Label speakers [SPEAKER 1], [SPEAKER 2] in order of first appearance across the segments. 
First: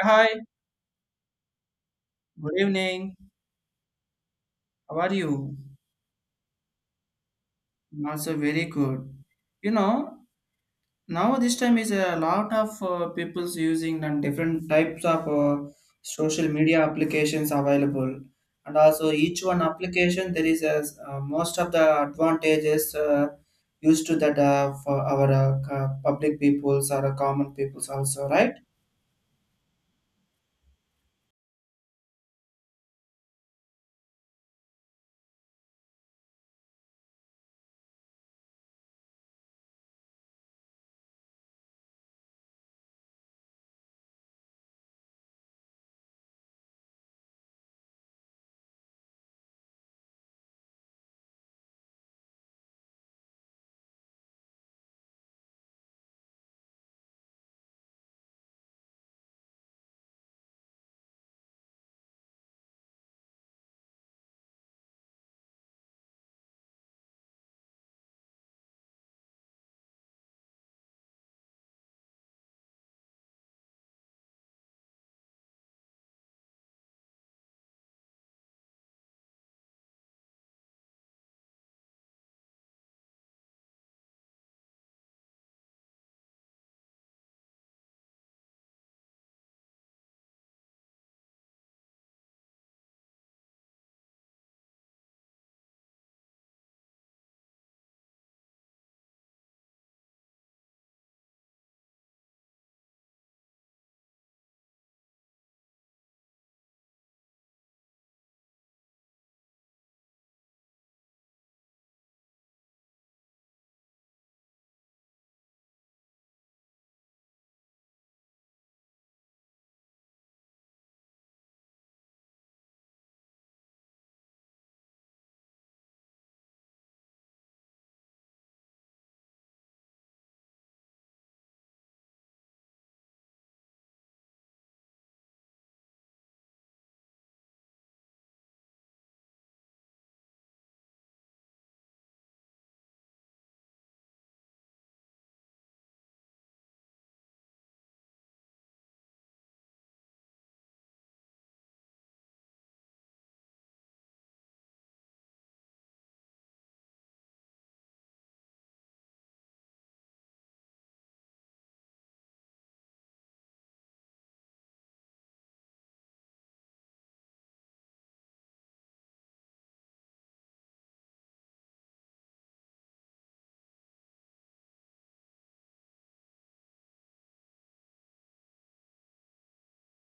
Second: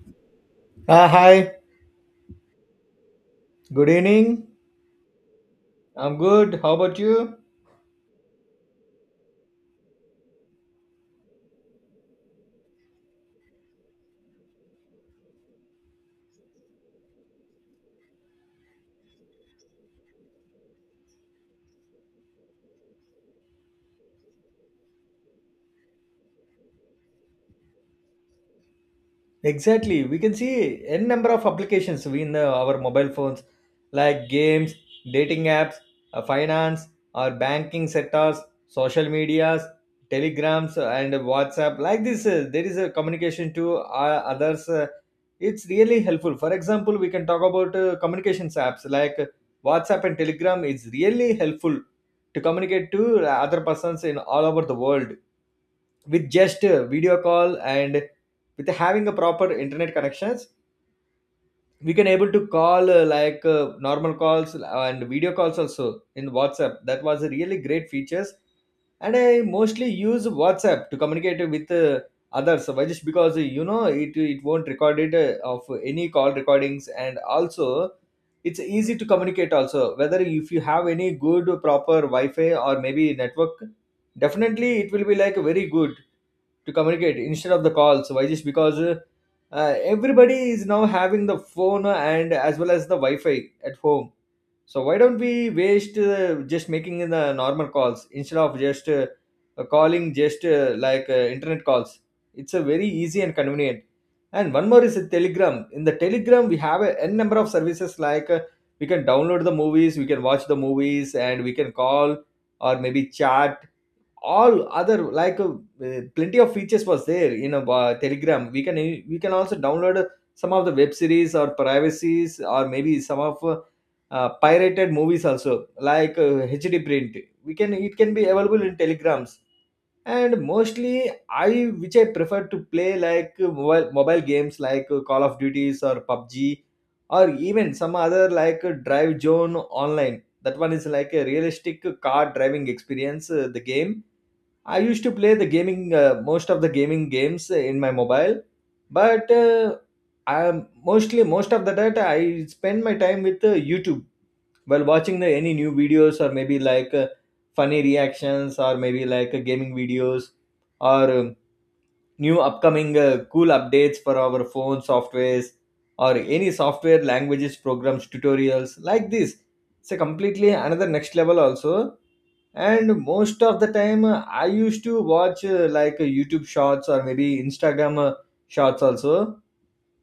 [SPEAKER 1] Yeah, hi,
[SPEAKER 2] Ah, hi.
[SPEAKER 1] good evening.
[SPEAKER 2] Good evening.
[SPEAKER 1] How are you?
[SPEAKER 2] I'm good. How about you?
[SPEAKER 1] I'm also very good. You know, now this time is a lot of people's using and different types of social media applications available, and also each one application there is a most of the advantages used to that for our public peoples or common peoples also, right?
[SPEAKER 2] Exactly. We can see n number of applications in our mobile phones, like games, dating apps, finance, our banking sectors, social medias, telegrams, and WhatsApp. Like this, there is a communication to others. It's really helpful. For example, we can talk about communications apps like WhatsApp and Telegram. It's really helpful to communicate to other persons in all over the world, with just a video call and with having a proper internet connections, we can able to call normal calls and video calls also in whatsapp. That was a really great features, and I mostly use whatsapp to communicate with others. Why? Just because you know it won't record it of any call recordings, and also it's easy to communicate also. Whether if you have any good proper wi-fi or maybe network, definitely it will be like very good to communicate instead of the calls. Why? Just because everybody is now having the phone and as well as the wi-fi at home. So why don't we waste just making the normal calls instead of just calling just like internet calls. It's a very easy and convenient. And one more is a telegram. In the telegram we have a n number of services, like we can download the movies, we can watch the movies, and we can call or maybe chat, all other like plenty of features was there in a telegram. We can also download some of the web series or privacies, or maybe some of pirated movies also, like hd print, we can it can be available in telegrams. And mostly I which I prefer to play like mobile games, like call of duties or pubg, or even some other like drive zone online. That one is like a realistic car driving experience, the game. I used to play the gaming, most of the gaming games in my mobile, but I mostly most of the data I spend my time with YouTube, while watching the any new videos or maybe like funny reactions, or maybe like gaming videos, or new upcoming cool updates for our phone softwares, or any software languages programs tutorials like this. It's a completely another next level also. And most of the time I used to watch youtube shorts, or maybe instagram shorts also.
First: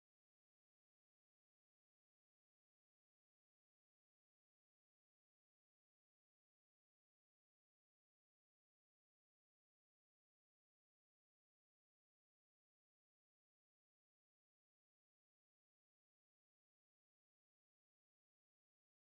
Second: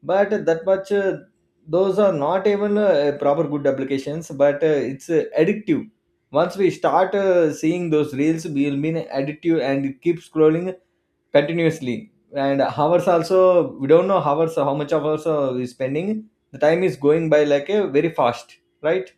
[SPEAKER 2] But that much those are not even proper good applications, but it's addictive. Once we start seeing those reels, we will be addictive and keep scrolling continuously, and hours also, we don't know hours how much of hours we're spending, the time is going by like a very fast, right?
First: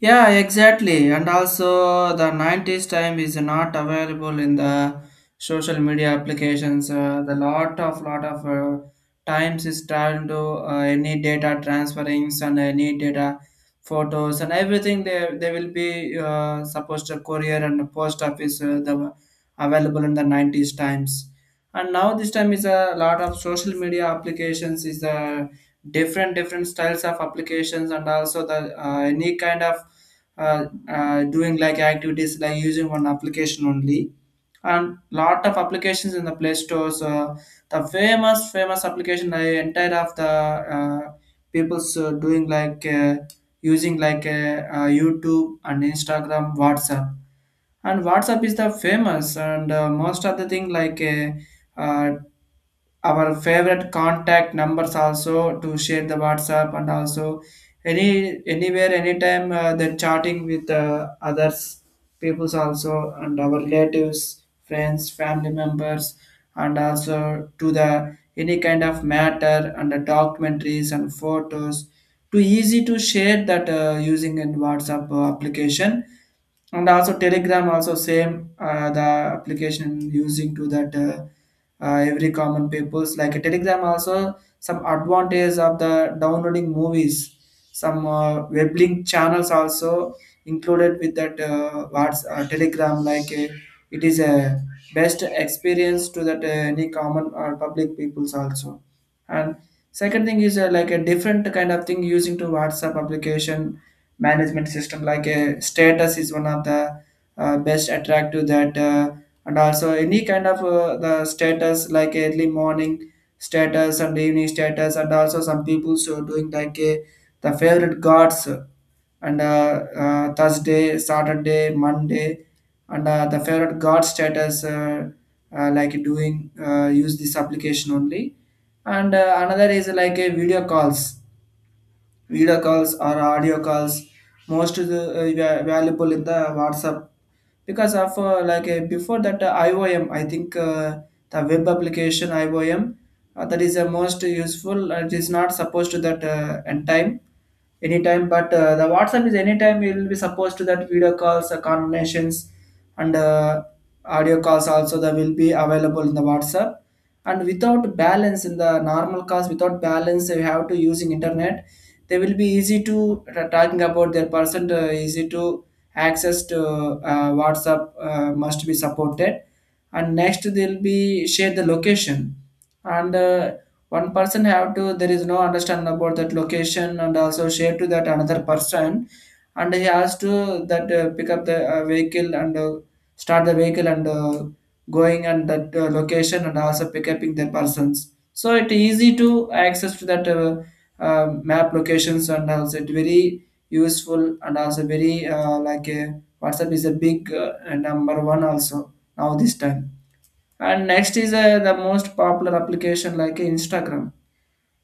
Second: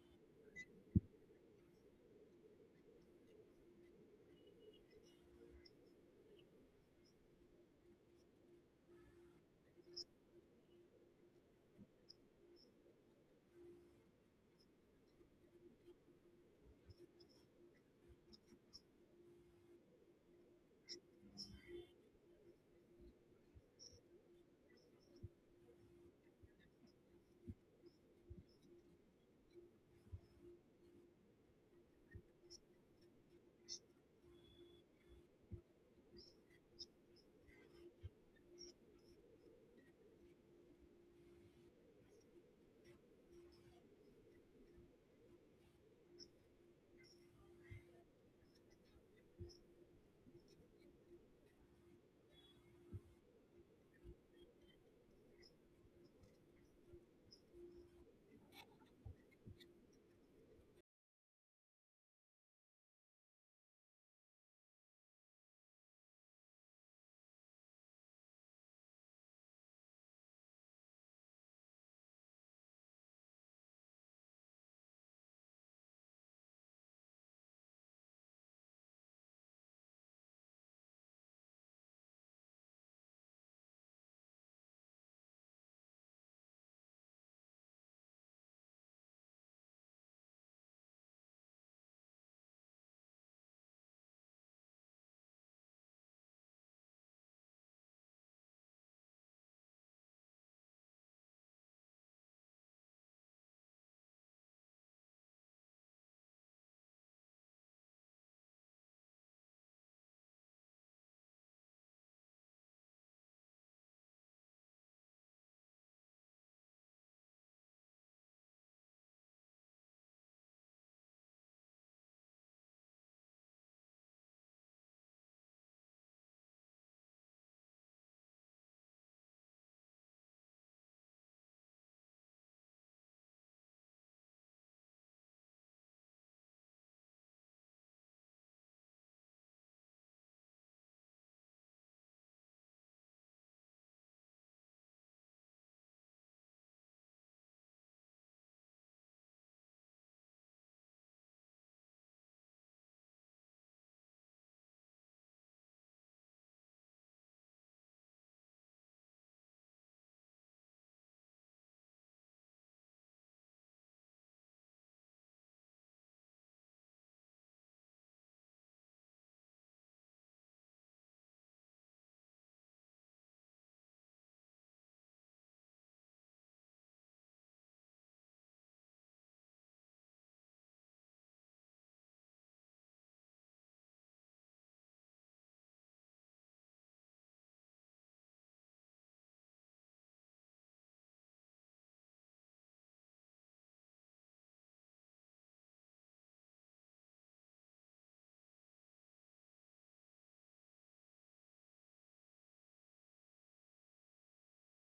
[SPEAKER 1] Yeah, exactly. And also, the 90s time is not available in the social media applications. The lot of times is turned to any data transferings and any data photos and everything. They will be supposed to courier and the post office the available in the 90s times. And now this time is a lot of social media applications is the different styles of applications and also the any kind of doing like activities like using one application only, and lot of applications in the play stores, the famous application I entire of the people's doing like using like YouTube and Instagram, WhatsApp. And WhatsApp is the famous and most of the thing like our favorite contact numbers also to share the WhatsApp, and also any anywhere anytime they're chatting with others peoples also and our relatives friends family members, and also to the any kind of matter and the documentaries and photos too easy to share that using in WhatsApp application. And also Telegram also same, the application using to that every common peoples like Telegram also some advantage of the downloading movies, some web link channels also included with that what's Telegram. Like it is a best experience to that any common or public peoples also. And second thing is like a different kind of thing using to WhatsApp application management system like a status is one of the best attractive that and also any kind of the status like early morning status and evening status, and also some people so doing like a the favorite gods and Thursday Saturday Monday and the favorite god status like doing use this application only. And another is like a video calls, video calls or audio calls most is, valuable in the WhatsApp. Because of like before that IOM, I think the web application IOM, that is the most useful. It is not supposed to that end time anytime, but the WhatsApp is anytime it will be supposed to that video calls conversations and audio calls also, that will be available in the WhatsApp. And without balance in the normal calls, without balance you have to using internet, they will be easy to talking about their person, easy to access to WhatsApp must be supported. And next they'll be share the location, and one person have to there is no understanding about that location and also share to that another person, and he has to that pick up the vehicle and start the vehicle and going and that location and also pick up the persons, so it easy to access to that map locations, and also it very useful, and also very like a WhatsApp is a big number one also now this time. And next is the most popular application like Instagram.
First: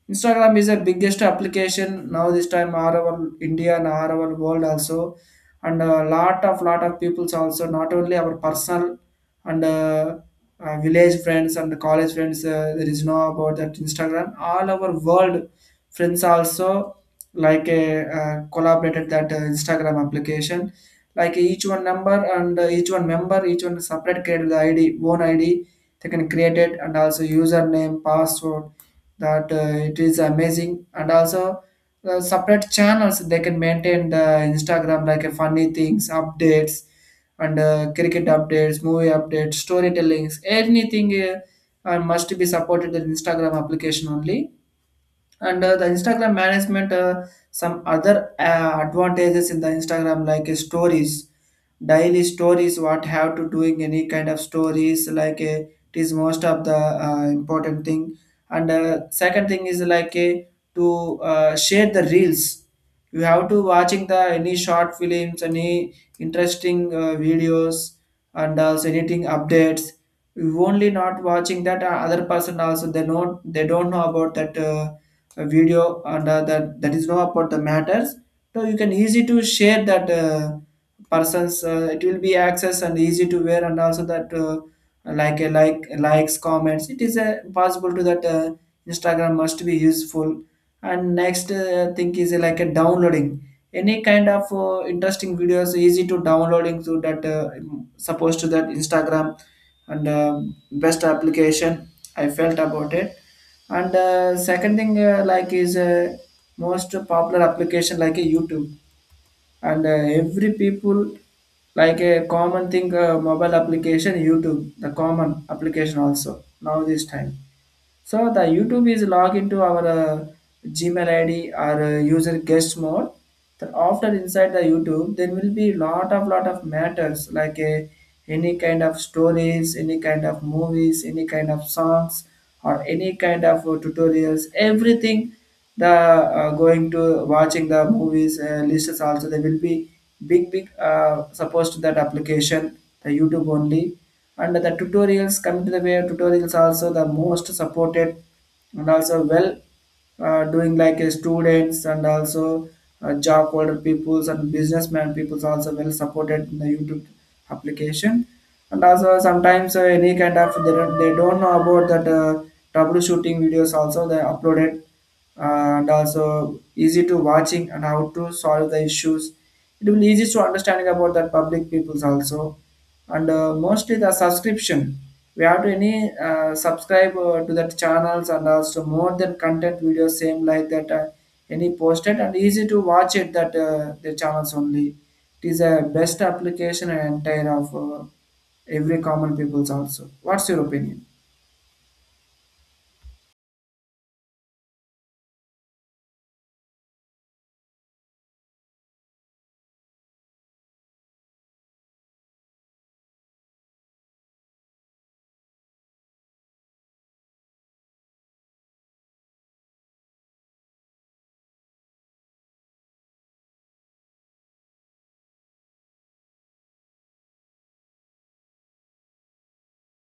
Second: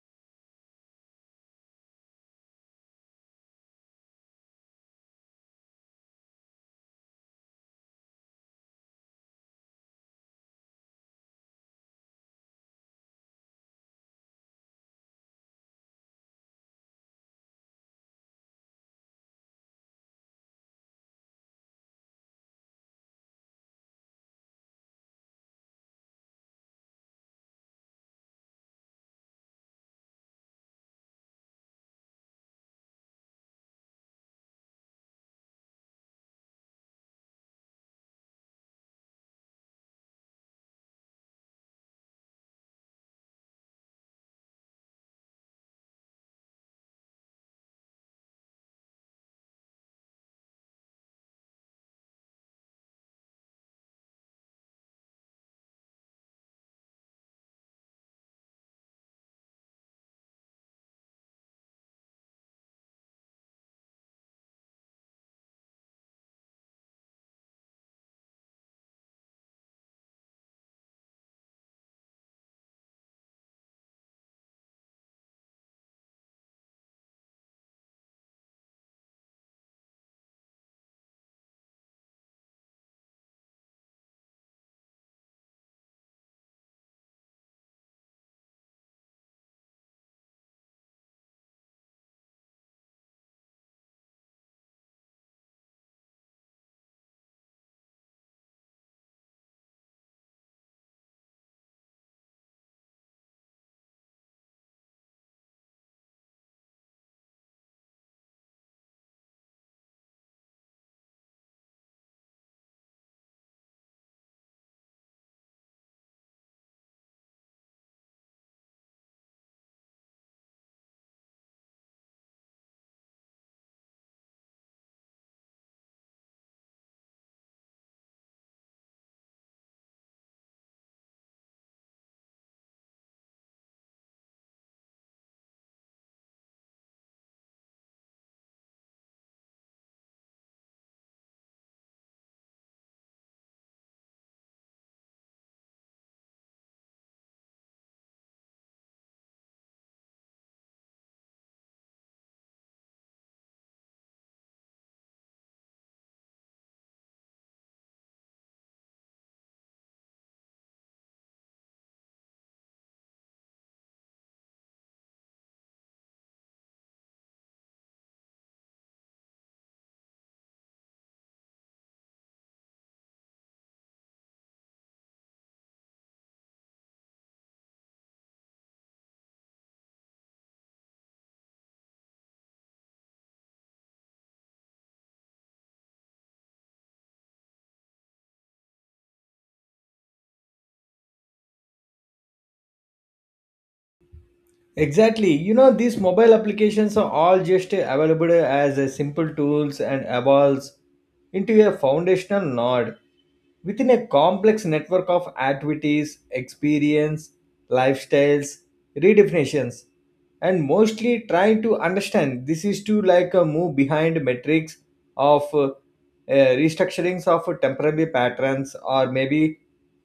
[SPEAKER 1] Instagram is the biggest application now this time all over India and all over world also, and a lot of peoples also not only our personal and village friends and college friends, there is no about that Instagram all our world friends also like a collaborated that Instagram application like each one number and each one member each one separate created the ID own ID they can create it, and also username password that it is amazing. And also separate channels they can maintain the Instagram like funny things updates and cricket updates, movie updates, storytellings, anything must be supported in Instagram application only. And the Instagram management, some other advantages in the Instagram like stories, daily stories, what have to doing any kind of stories like it is most of the important thing. And second thing is like to share the reels. You have to watching the any short films, any interesting videos, and also anything updates. You only not watching that other person also, they don't know about that a video, and that is know about the matters, so you can easy to share that persons, it will be access and easy to wear, and also that like a likes comments, it is possible to that Instagram must be useful. And next thing is like a downloading any kind of interesting videos easy to downloading to that supposed to that Instagram. And best application I felt about it. And second thing, like is most popular application like a YouTube, and every people like a common thing mobile application YouTube, the common application also now this time. So the YouTube is log into our Gmail ID or user guest mode. Then after inside the YouTube, there will be lot of matters like any kind of stories, any kind of movies, any kind of songs, or any kind of tutorials. Everything the going to watching the movies lists also there will be big supposed to that application, the YouTube only. And the tutorials coming to the way of tutorials also the most supported, and also well doing like students and also job holder peoples and businessman peoples also well supported in the YouTube application. And also sometimes any kind of they don't know about that troubleshooting videos also they uploaded, and also easy to watching and how to solve the issues, it will be easy to understanding about that public peoples also. And mostly the subscription, we have to any subscribe to that channels and also more than content videos same like that any posted and easy to watch it that the channels only. It is a best application and entire of every common peoples also. What's your opinion?
[SPEAKER 2] Exactly. You know, these mobile applications are all just available as a simple tools and evolves into a foundational node within a complex network of activities, experience, lifestyles, redefinitions, and mostly trying to understand this is to like move behind metrics of restructurings of temporary patterns, or maybe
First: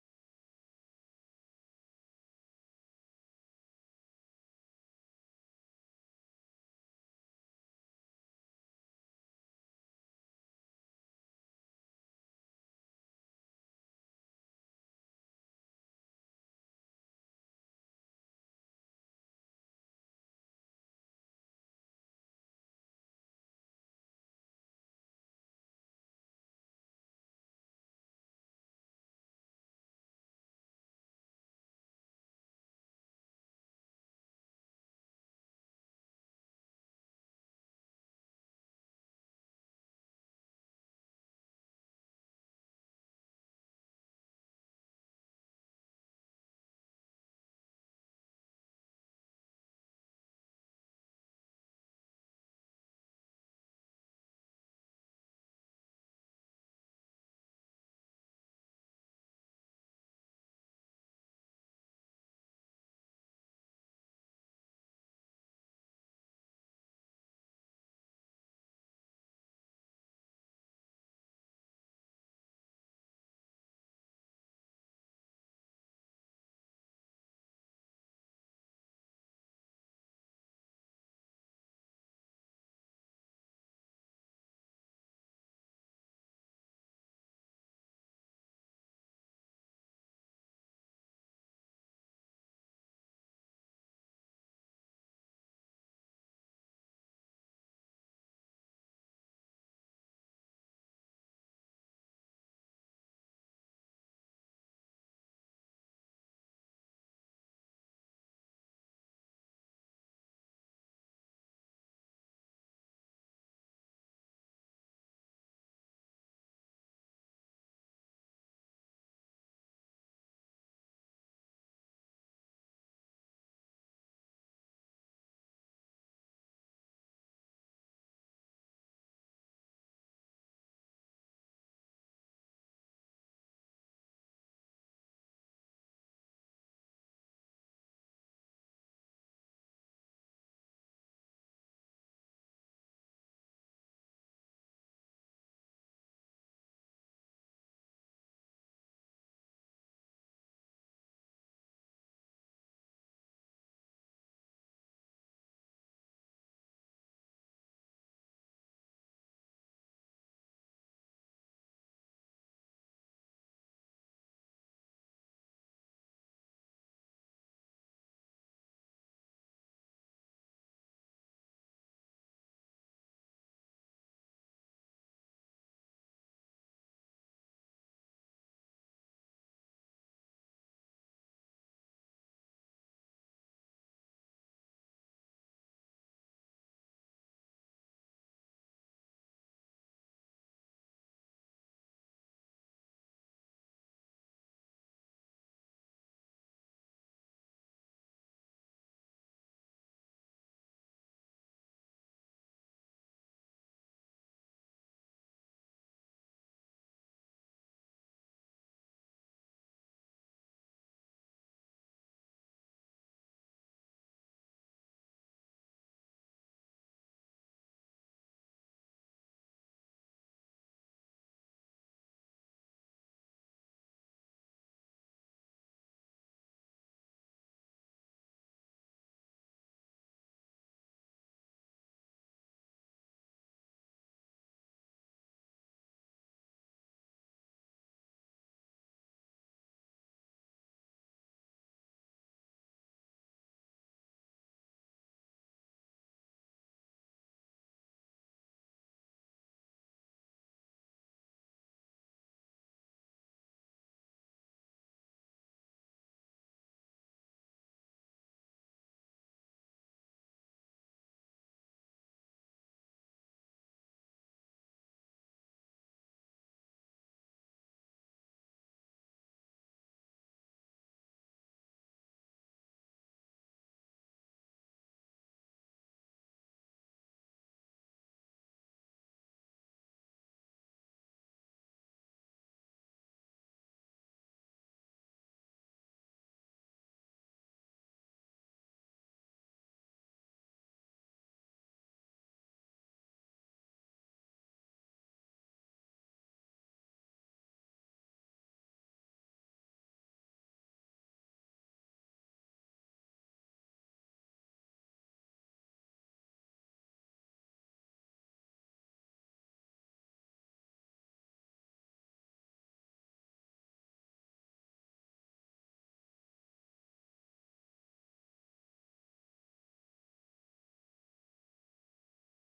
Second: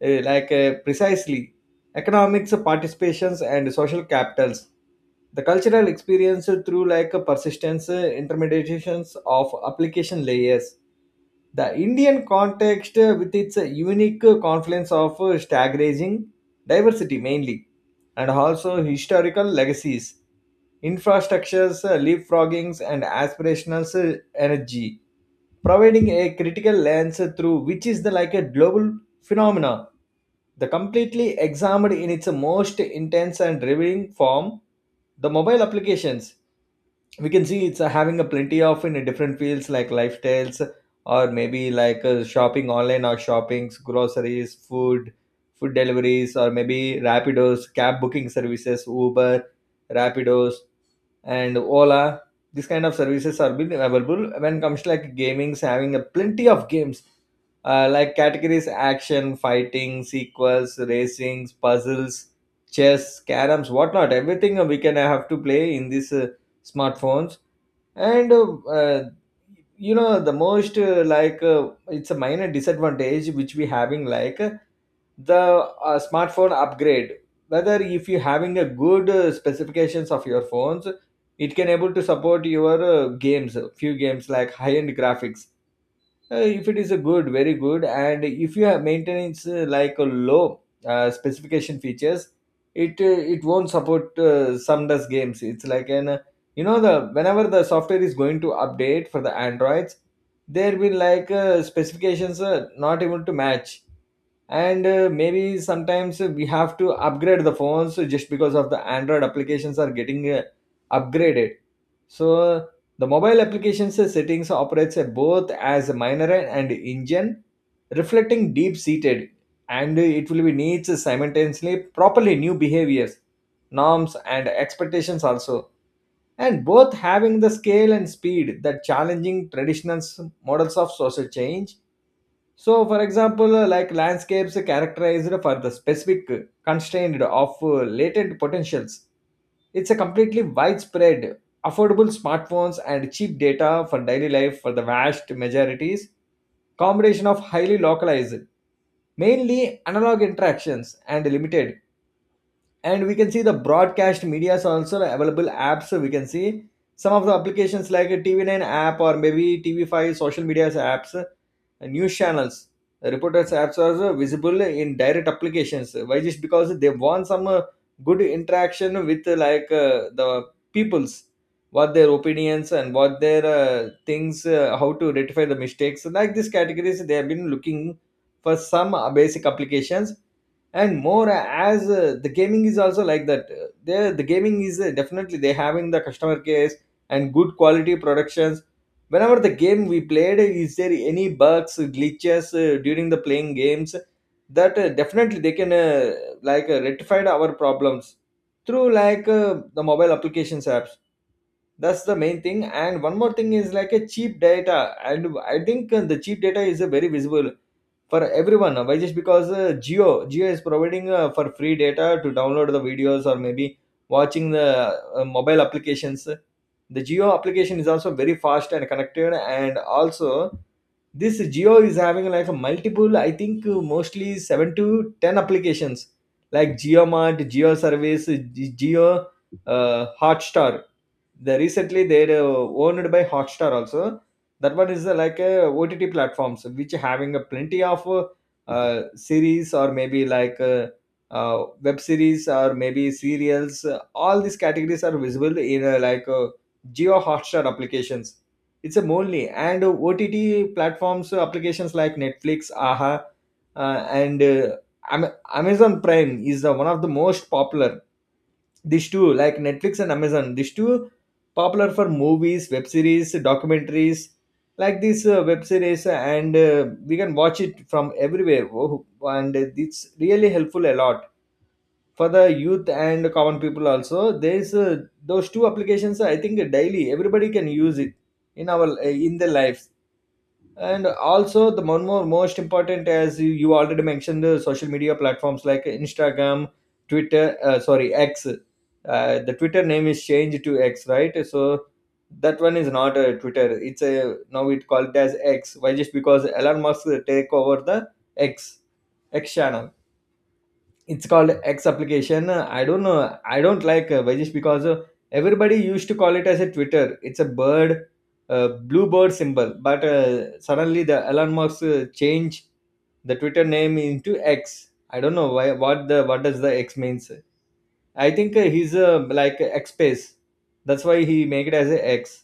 [SPEAKER 2] precisely economics participations and social capitals, the cultural experience through like a persistence intermediations of application layers, the Indian context, with its unique confluence of staggering diversity mainly, and also historical legacies, infrastructures, leapfroggings, and aspirational energy, providing a critical lens through which is the like a global phenomena. The completely examined in its most intense and revealing form, the mobile applications, we can see it's having a plenty of in different fields, like lifestyles, or maybe like shopping online, or shoppings, groceries, food deliveries, or maybe rapidos, cab booking services, uber, rapidos, and ola. These kind of services are been available. When it comes to like gaming, so having a plenty of games, like categories, action, fighting sequels, racings, puzzles, chess, caroms, whatnot, everything we can have to play in this smartphones. And you know the most it's a minor disadvantage which we having, like the smartphone upgrade, whether if you having a good specifications of your phones, it can able to support your games, few games like high end graphics, if it is a good, very good, and if you have maintenance like a low specification features, it won't support some does games. It's like an you know, the whenever the software is going to update for the androids, there will like specifications not able to match. And maybe sometimes we have to upgrade the phones, just because of the android applications are getting upgraded. So the mobile applications settings operates both as a minor and engine, reflecting deep seated, and it will be needs simultaneously properly new behaviors, norms and expectations also, and both having the scale and speed that challenging traditional models of social change. So, for example, like landscapes characterized for the specific constraint of latent potentials. It's a completely widespread, affordable smartphones and cheap data for daily life for the vast majorities. Combination of highly localized, mainly analog interactions and limited, and we can see the broadcast media is also available apps. So we can see some of the applications like a tv9 app, or maybe tv5 social media apps, news channels, the reporters apps are also visible in direct applications. Why? Just because they want some good interaction with the peoples, what their opinions and what their things, how to rectify the mistakes. So like these categories they have been looking for some basic applications. And more as the gaming is also like that. There the gaming is definitely they having the customer case and good quality productions, whenever the game we played is there any bugs glitches during the playing games, that definitely they can rectified our problems through like the mobile applications apps. That's the main thing. And one more thing is like a cheap data. And I think the cheap data is a very visible for everyone. Why? Just because geo is providing for free data to download the videos, or maybe watching the mobile applications. The geo application is also very fast and connected, and also this geo is having like a multiple, I think mostly 7 to 10 applications, like Geo Mart, geo service, geo hotstar, they recently they're owned by Hotstar also. That one is like a OTT platforms, which having a plenty of series, or maybe like web series, or maybe serials. All these categories are visible in Geo Hotstar applications. It's a only and OTT platforms applications, like Netflix, Aha, and Amazon Prime is the one of the most popular. These two, like netflix and amazon, these two popular for movies, web series, documentaries, like this web series. And we can watch it from everywhere. Oh, and it's really helpful a lot for the youth and common people also. There's those two applications, I think daily everybody can use it in our in their life. And also the one more most important, as you already mentioned, the social media platforms like instagram, twitter, sorry, x, the twitter name is changed to x, right? So that one is not a twitter, it's a now it called as x. Why? Just because elon musk take over the x x channel. It's called X application. I don't know. I don't like Vajish, because everybody used to call it as a Twitter. It's a bird, blue bird symbol. But suddenly the Elon Musk changed the Twitter name into X. I don't know why. What the what does the X means? I think he's like X space. That's why he make it as a X.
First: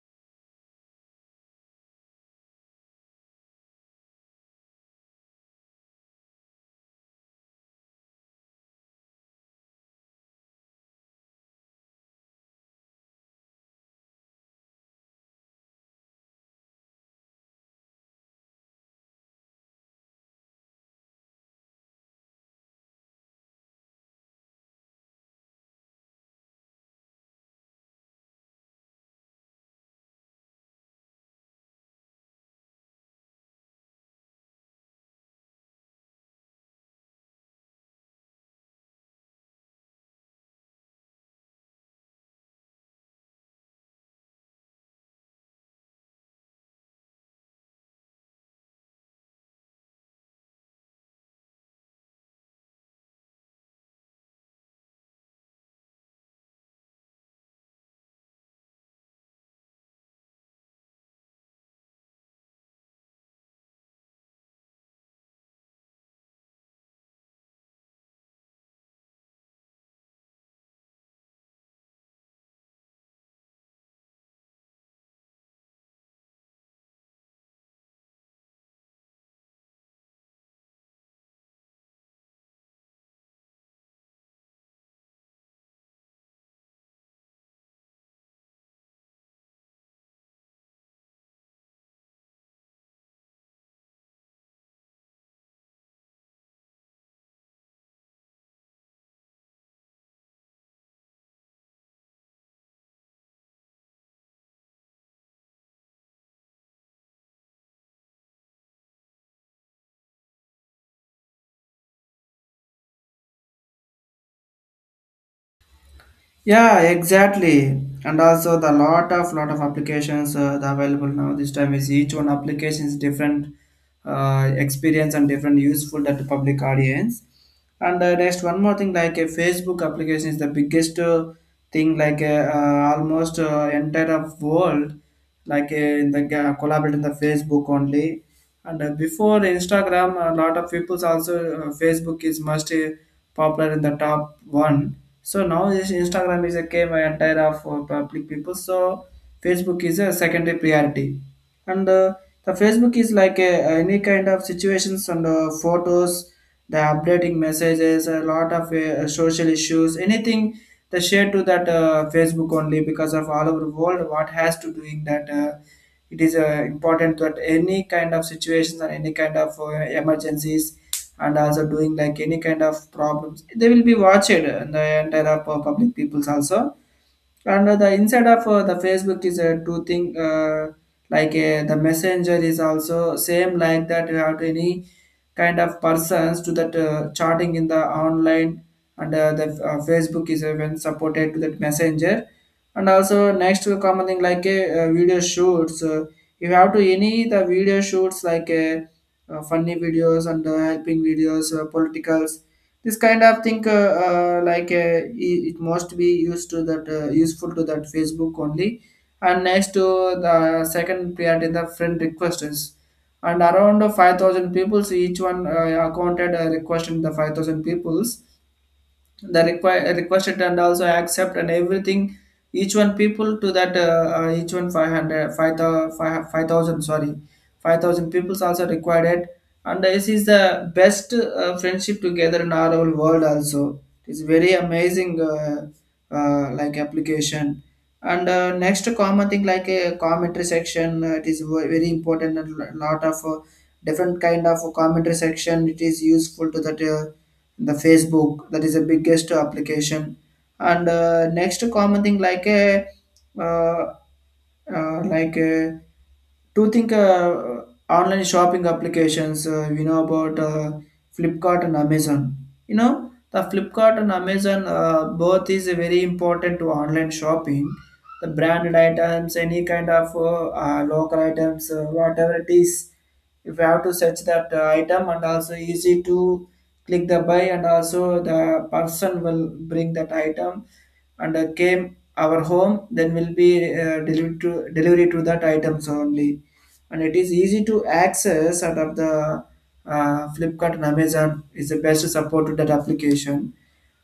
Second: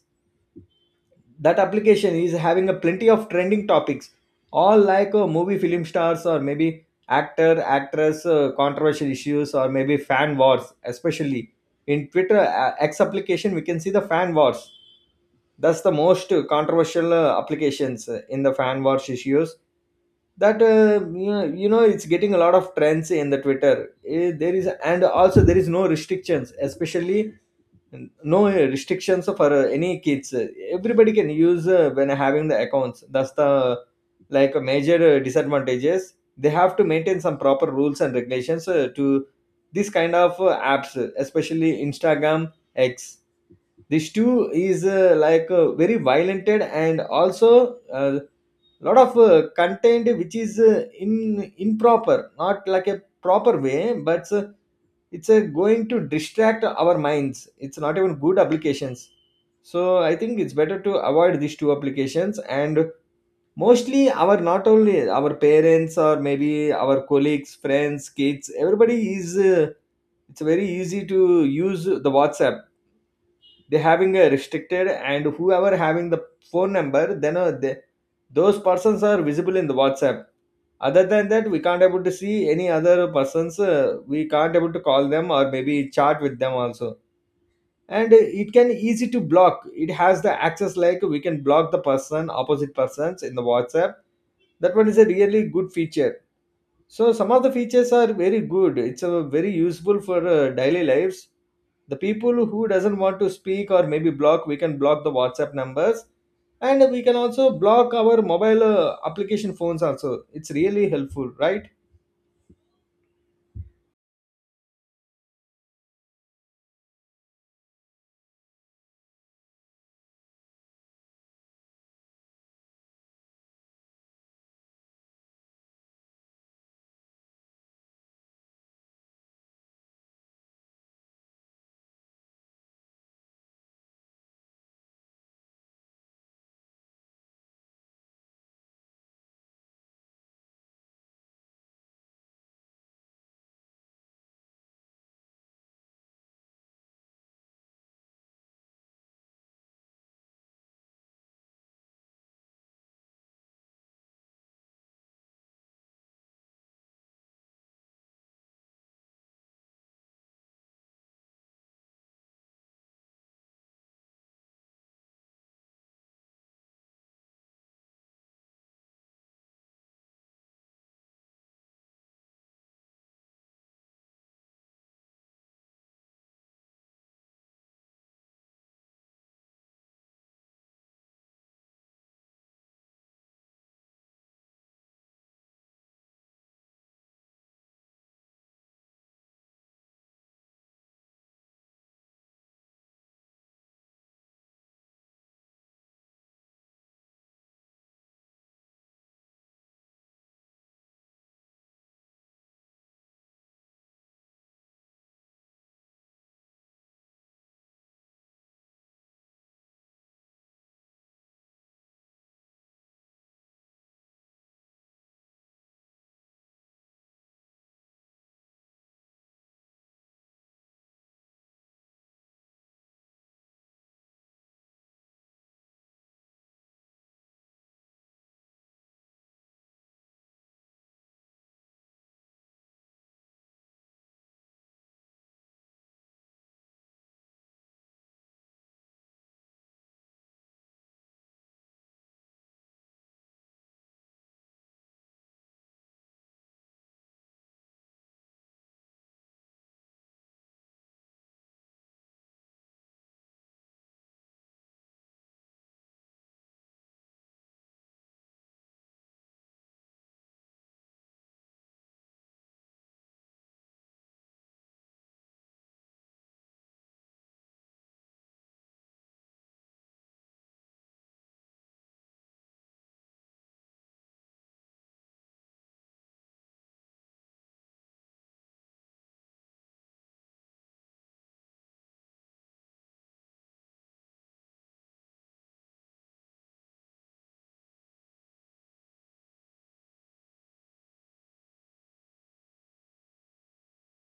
[SPEAKER 2] That application is having a plenty of trending topics all like movie film stars, or maybe actor actress, controversial issues, or maybe fan wars, especially in Twitter, X application, we can see the fan wars. That's the most controversial applications in the fan wars issues. That you know, It's getting a lot of trends in the Twitter. There is, and also there is no restrictions, especially no restrictions for any kids. Everybody can use when having the accounts. That's the like a major disadvantages. They have to maintain some proper rules and regulations to this kind of apps, especially Instagram, X. This too is like very violated, and also a lot of content which is in improper, not like a proper way, but it's a going to distract our minds. It's not even good applications. So I think it's better to avoid these two applications. And mostly our, not only our parents or maybe our colleagues, friends, kids, everybody is it's very easy to use the WhatsApp. They having a restricted, and whoever having the phone number, then they, those persons are visible in the WhatsApp. Other than that, we can't able to see any other persons. We can't able to call them or maybe chat with them also. And It can easy to block. It has the access like we can block the person, opposite persons in the WhatsApp. That one is a really good feature. So some of the features are very good. It's a very useful for daily lives. The people who doesn't want to speak or maybe block, we can block the WhatsApp numbers, and we can also block our mobile application phones also. It's really helpful, right?
[SPEAKER 1] Yeah, exactly. And also the lot of applications the available now this time is each one application is different experience and different useful that the public audience. And next one more thing like a Facebook application is the biggest thing like almost entire of world like in the collaborate in the Facebook only. And before Instagram, a lot of people's also Facebook is most popular in the top one. So now this Instagram is a came entire of public people. So Facebook is a secondary priority. And the Facebook is like a any kind of situations and photos, the updating messages, a lot of social issues, anything they share to that Facebook only, because of all over the world what has to doing that it is important that any kind of situations or any kind of emergencies, and also doing like any kind of problems they will be watched the entire public peoples also. And the inside of the Facebook is a two thing, like the Messenger is also same like that. You have to any kind of persons to that chatting in the online, and the Facebook is even supported to that Messenger. And also next to common thing like a video shoots, you have to any the video shoots like funny videos and helping videos, politicals, this kind of thing like it must be used to that useful to that Facebook only. And next to the second priority, the friend requests and around 5,000 peoples. Each one accounted requested the 5,000 peoples the require requested and also accept and everything. Each one people to that each one 500 5,000 sorry 5,000 peoples also required it, and this is the best friendship together in our whole world also. It's very amazing like application. And next common thing like a commentary section, it is very important, and lot of different kind of commentary section it is useful to that the Facebook, that is the biggest application. And next common thing like a uh, like do think online shopping applications, you know about Flipkart and Amazon. You know the Flipkart and Amazon, both is very important to online shopping, the branded items, any kind of local items, whatever it is, if you have to search that item, and also easy to click the buy, and also the person will bring that item and came our home, then will be delivered to delivery to that items only. And it is easy to access out of the Flipkart and Amazon is the best support to that application.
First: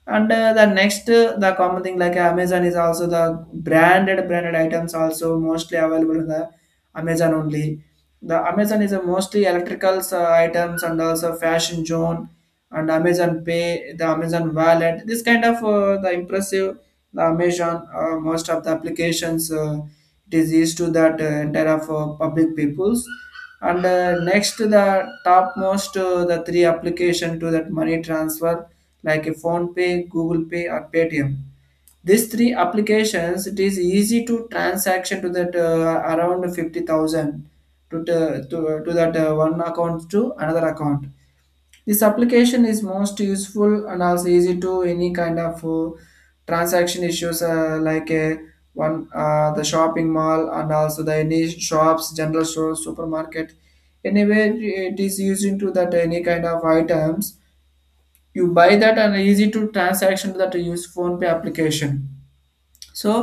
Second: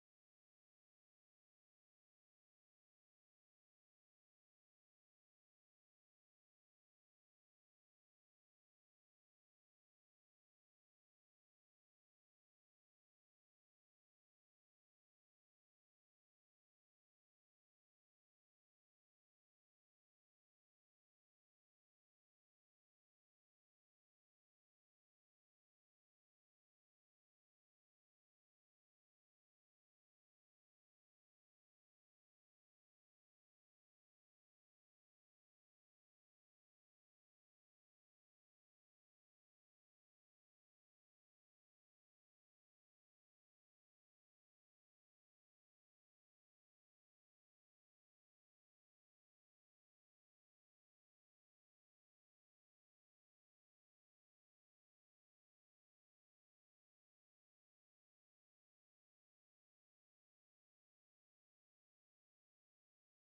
[SPEAKER 1] And the next, the common thing like Amazon is also the branded items also mostly available in the Amazon only. The Amazon is a mostly electricals items and also fashion zone, and Amazon Pay, the Amazon Wallet. This kind of the impressive, the Amazon most of the applications it is used to that entire of public peoples. And next, the topmost the three application to that money transfer like a phone pay google Pay, or Paytm. These three applications it is easy to transaction to that around 50,000 to, to that one account to another account. This application is most useful and also easy to any kind of transaction issues like a one the shopping mall, and also the any shops, general stores, supermarket, anywhere, it is used into that any kind of items you buy that, and easy to transaction that you use phone pay application. So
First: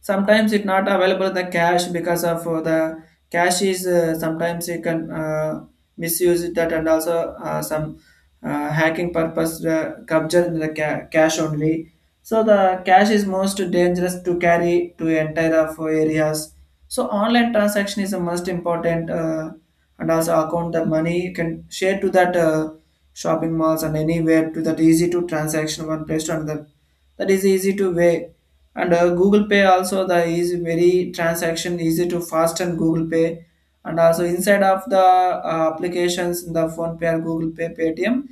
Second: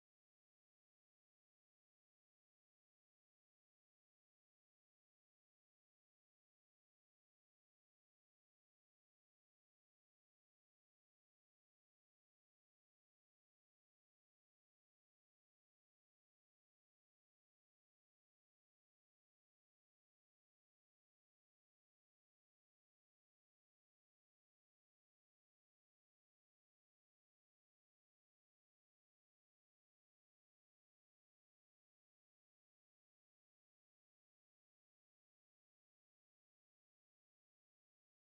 [SPEAKER 1] sometimes it not available the cash, because of the cash is sometimes you can misuse it that, and also some hacking purpose capture the cash only. So the cash is most dangerous to carry to entire of areas. So online transaction is the most important, and also account the money you can share to that shopping malls and anywhere to that easy to transaction one place to another, that is easy to way. And Google Pay also the is very transaction easy to fast and Google Pay. And also inside of the applications in the phone pay or Google Pay, Paytm,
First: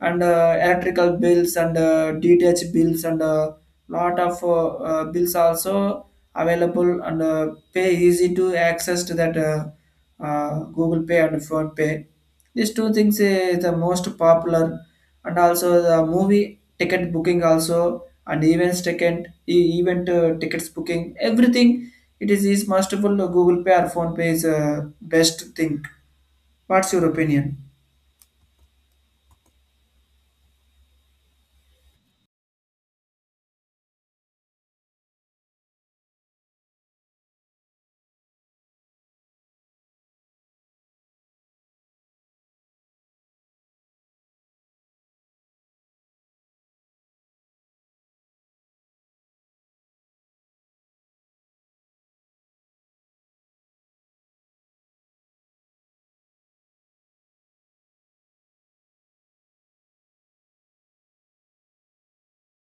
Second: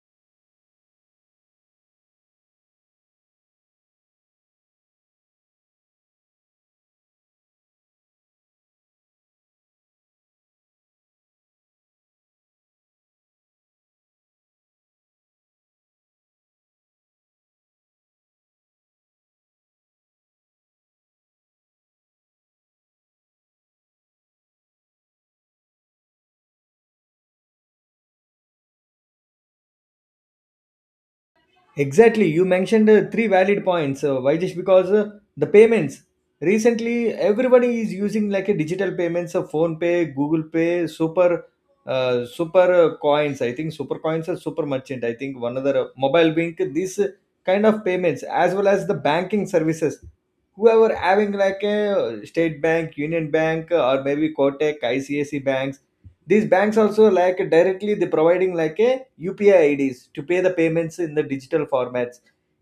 [SPEAKER 1] and electrical bills and DTH bills and lot of bills also available, and pay easy to access to that Google Pay and phone pay these two things the most popular. And also the movie ticket booking also, and events ticket event tickets booking, everything it is mustable Google Pay or phone pay is best thing. What's your opinion?
[SPEAKER 2] Exactly. You mentioned three valid points. Why? Just because the payments, recently everybody is using like a digital payments of Phone Pay, Google Pay, super, super coins. I think super coins are super merchant. I think one other mobile bank. This kind of payments as well as the banking services. Whoever having like a State Bank, Union Bank, or maybe Kotak, ICIC banks, these banks also like directly they providing like a UPI IDs to pay the payments in the digital formats.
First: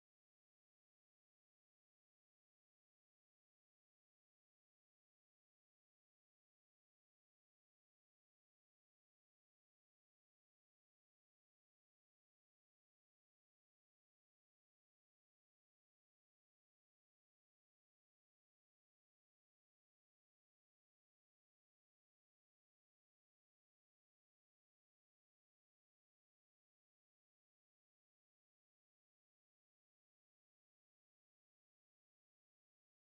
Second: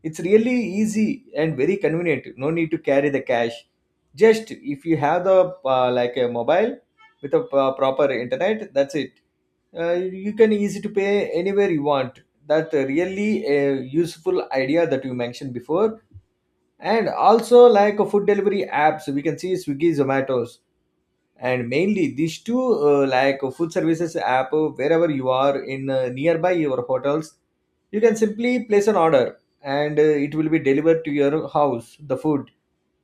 [SPEAKER 2] It's really easy and very convenient. No need to carry the cash. Just if you have the like a mobile with a proper internet, that's it. uh, you can easy to pay anywhere you want. That really a useful idea that you mentioned before. And also like a food delivery apps, we can see Swiggy, Zomatos. And mainly these two like food services app, wherever you are in nearby your hotels, you can simply place an order, and it will be delivered to your house, the food,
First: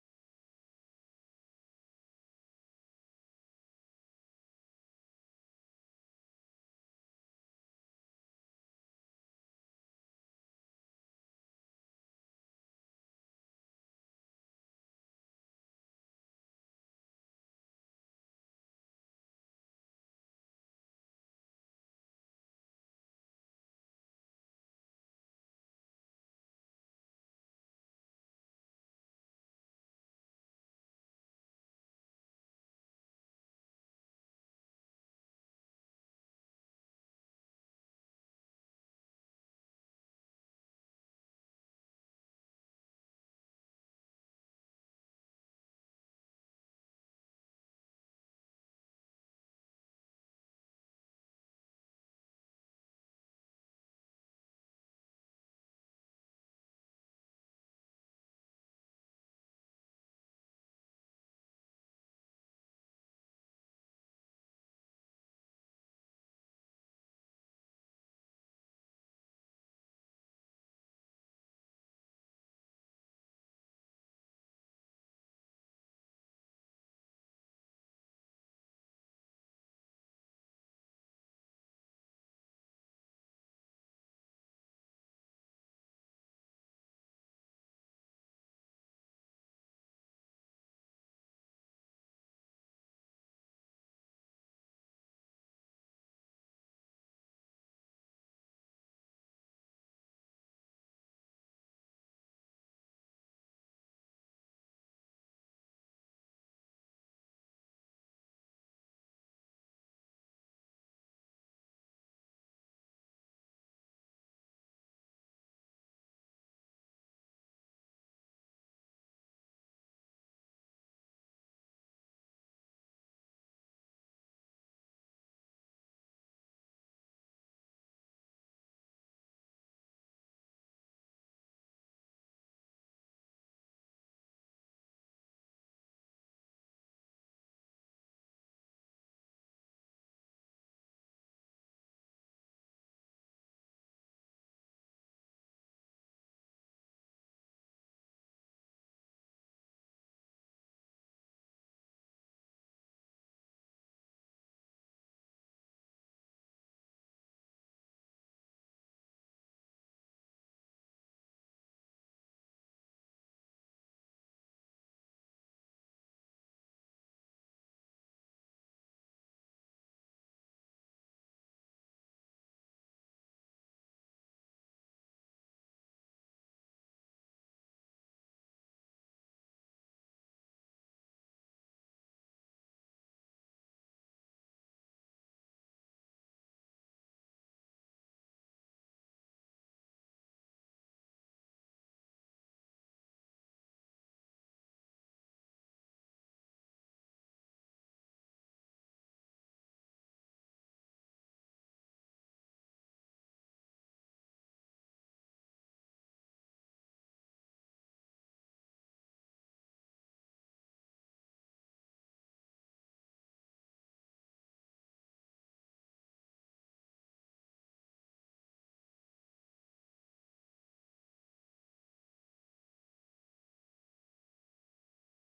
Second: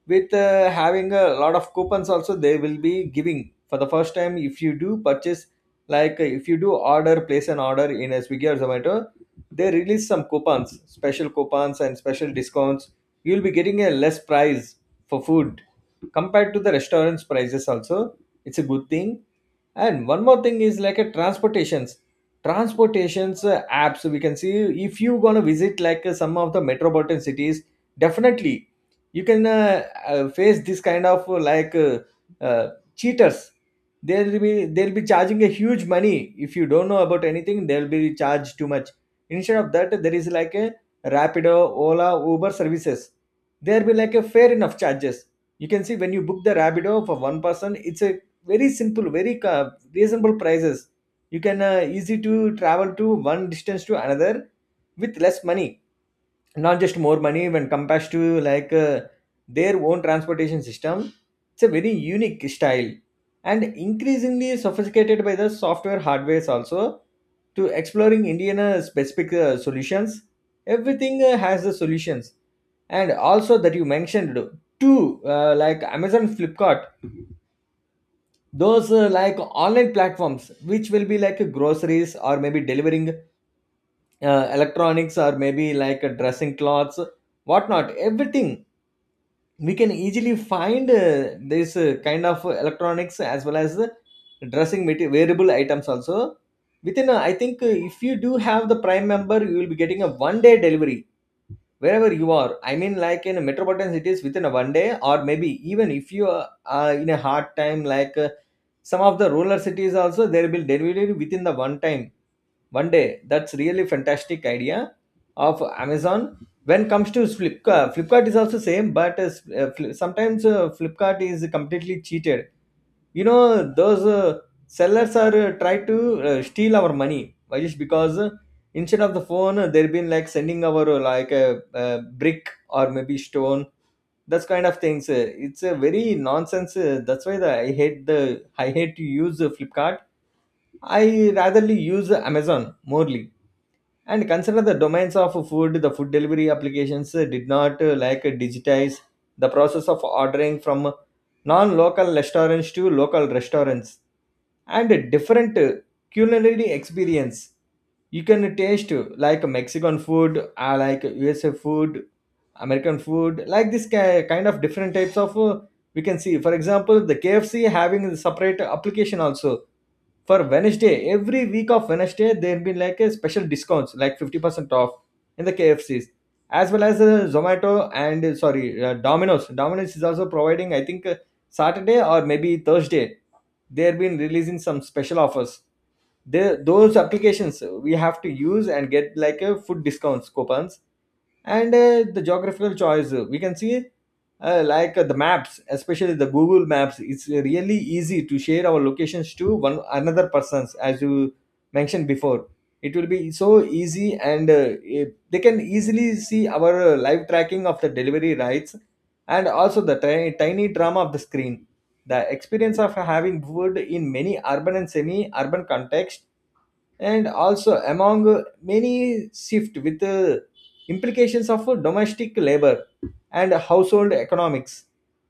[SPEAKER 2] with having a lot of coupons also they will be giving for the first time if you do purchase. Like if you do order, place an order in a Swiggy or Zomato, they release some coupons, special coupons and special discounts. You'll be getting a less price for food, compared to the restaurants prices also. It's a good thing. And one more thing is like a transportations. Transportations apps, we can see. If you gonna visit like some of the metropolitan cities, definitely you can face this kind of like uh, cheaters. They'll be charging a huge money. If you don't know about anything, they'll be charged too much. Instead of that, there is like a Rapido, Ola, Uber services. There be like a fair enough charges. You can see when you book the Rapido for one person, it's a very simple, very reasonable prices. You can easy to travel to one distance to another with less money, not just more money when compared to like their own transportation system. It's a very unique style, and increasingly sophisticated by the software hardwares also, to exploring Indian specific solutions. Everything has the solutions. And also that you mentioned too, like Amazon, Flipkart, those like online platforms, which will be like groceries, or maybe delivering electronics, or maybe like dressing clothes, whatnot, everything, we can easily find this kind of electronics as well as the dressing material, wearable items also. Within I think if you do have the prime member, you will be getting a 1 day delivery. Wherever you are, I mean, like in metropolitan cities within a 1 day, or maybe even if you are in a hard time, like some of the rural cities also, there will delivery within the one time, 1 day. That's really fantastic idea of Amazon. When comes to Flipkart, Flipkart is also same, but sometimes Flipkart is completely cheated, you know. Those sellers are try to steal our money. Why? Just because instead of the phone they've been like sending our like a brick or maybe stone. That's kind of things, it's a very nonsense, that's why I hate to use Flipkart. I ratherly use Amazon morely. And consider the domains of food, the food delivery applications did not like digitize the process of ordering from non-local restaurants to local restaurants, and a different culinary experience. You can taste like Mexican food, like USA food, American food, like this kind of different types of we can see. For example, the KFC having a separate application also. For Wednesday, every week of Wednesday, there been like a special discounts, like 50% off in the KFCs, as well as Zomato and Domino's. Domino's is also providing, I think, Saturday or maybe Thursday. They've been releasing some special offers. They, those applications we have to use and get like a food discounts coupons. And the geographical choice, we can see like the maps, especially the Google Maps. It's really easy to share our locations to one another persons, as you mentioned before. It will be so easy, and they can easily see our live tracking of the delivery rights, and also the tiny drama of the screen, the experience of having food in many urban and semi urban context, and also among many shift with implications of domestic labor and household economics.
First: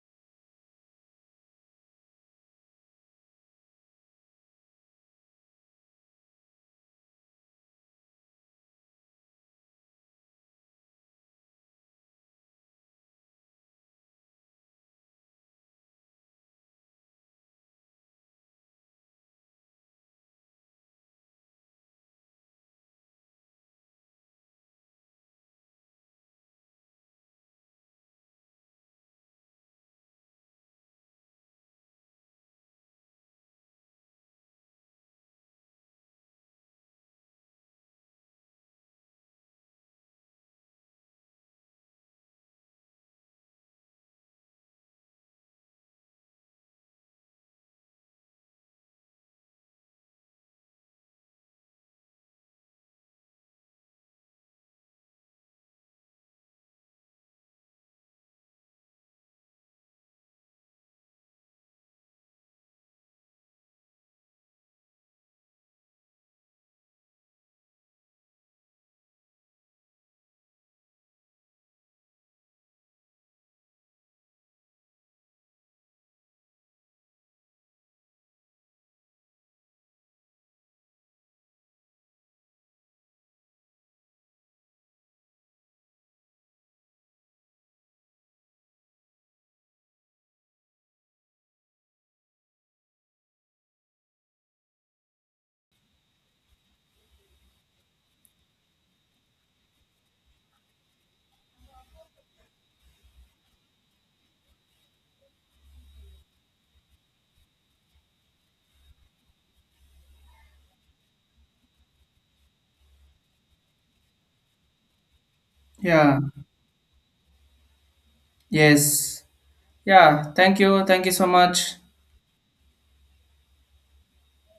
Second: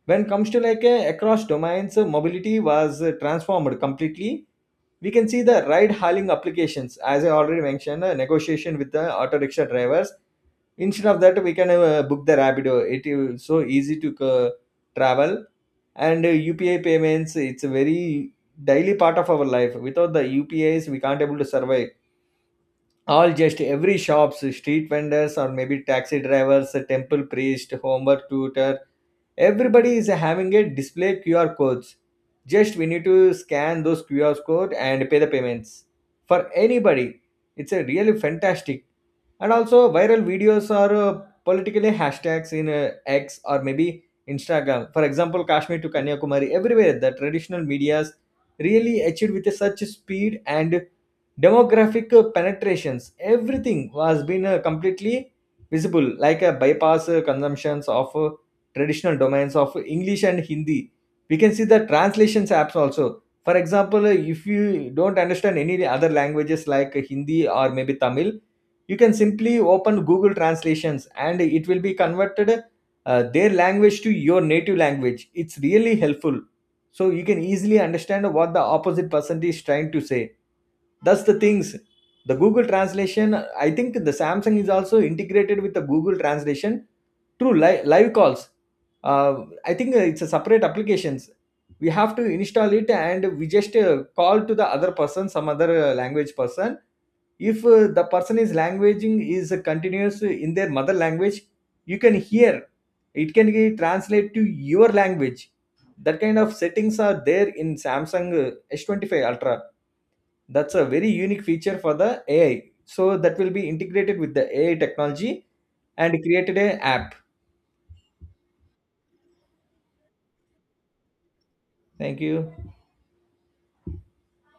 [SPEAKER 2] When comes to like across domains, mobility was transformed completely. We can see the ride hailing applications, as I already mentioned, negotiation with the auto rickshaw drivers. Instead of that, we can book the Rapido. It is so easy to travel. And UPI payments, it's a very daily part of our life. Without the UPIs, we can't able to survive. All just every shops, street vendors, or maybe taxi drivers, a temple priest, homework tutor, everybody is having a display QR codes. Just we need to scan those QR code and pay the payments for anybody. It's a really fantastic. And also viral videos, or politically hashtags in X, or maybe Instagram. For example, Kashmir to Kanyakumari, everywhere the traditional medias really achieved with such speed and demographic penetrations. Everything was been completely visible, like a bypass consumptions of traditional domains of English and Hindi. We can see the translations apps also. For example, if you don't understand any other languages like Hindi or maybe Tamil, you can simply open Google Translations, and it will be converted their language to your native language. It's really helpful. So you can easily understand what the opposite person is trying to say. That's the things, the Google Translation. I think the Samsung is also integrated with the Google Translation through live calls. uh, I think it's a separate applications. We have to install it, and we just call to the other person, some other language person. If the person is languaging is continuous in their mother language, you can hear, it can be translate to your language. That kind of settings are there in Samsung s25 ultra. That's a very unique feature for the AI. So that will be integrated with the AI technology
[SPEAKER 1] Yeah.
[SPEAKER 2] and created a app.
[SPEAKER 1] Yes. Yeah, thank you, thank you so much.
[SPEAKER 2] Thank you.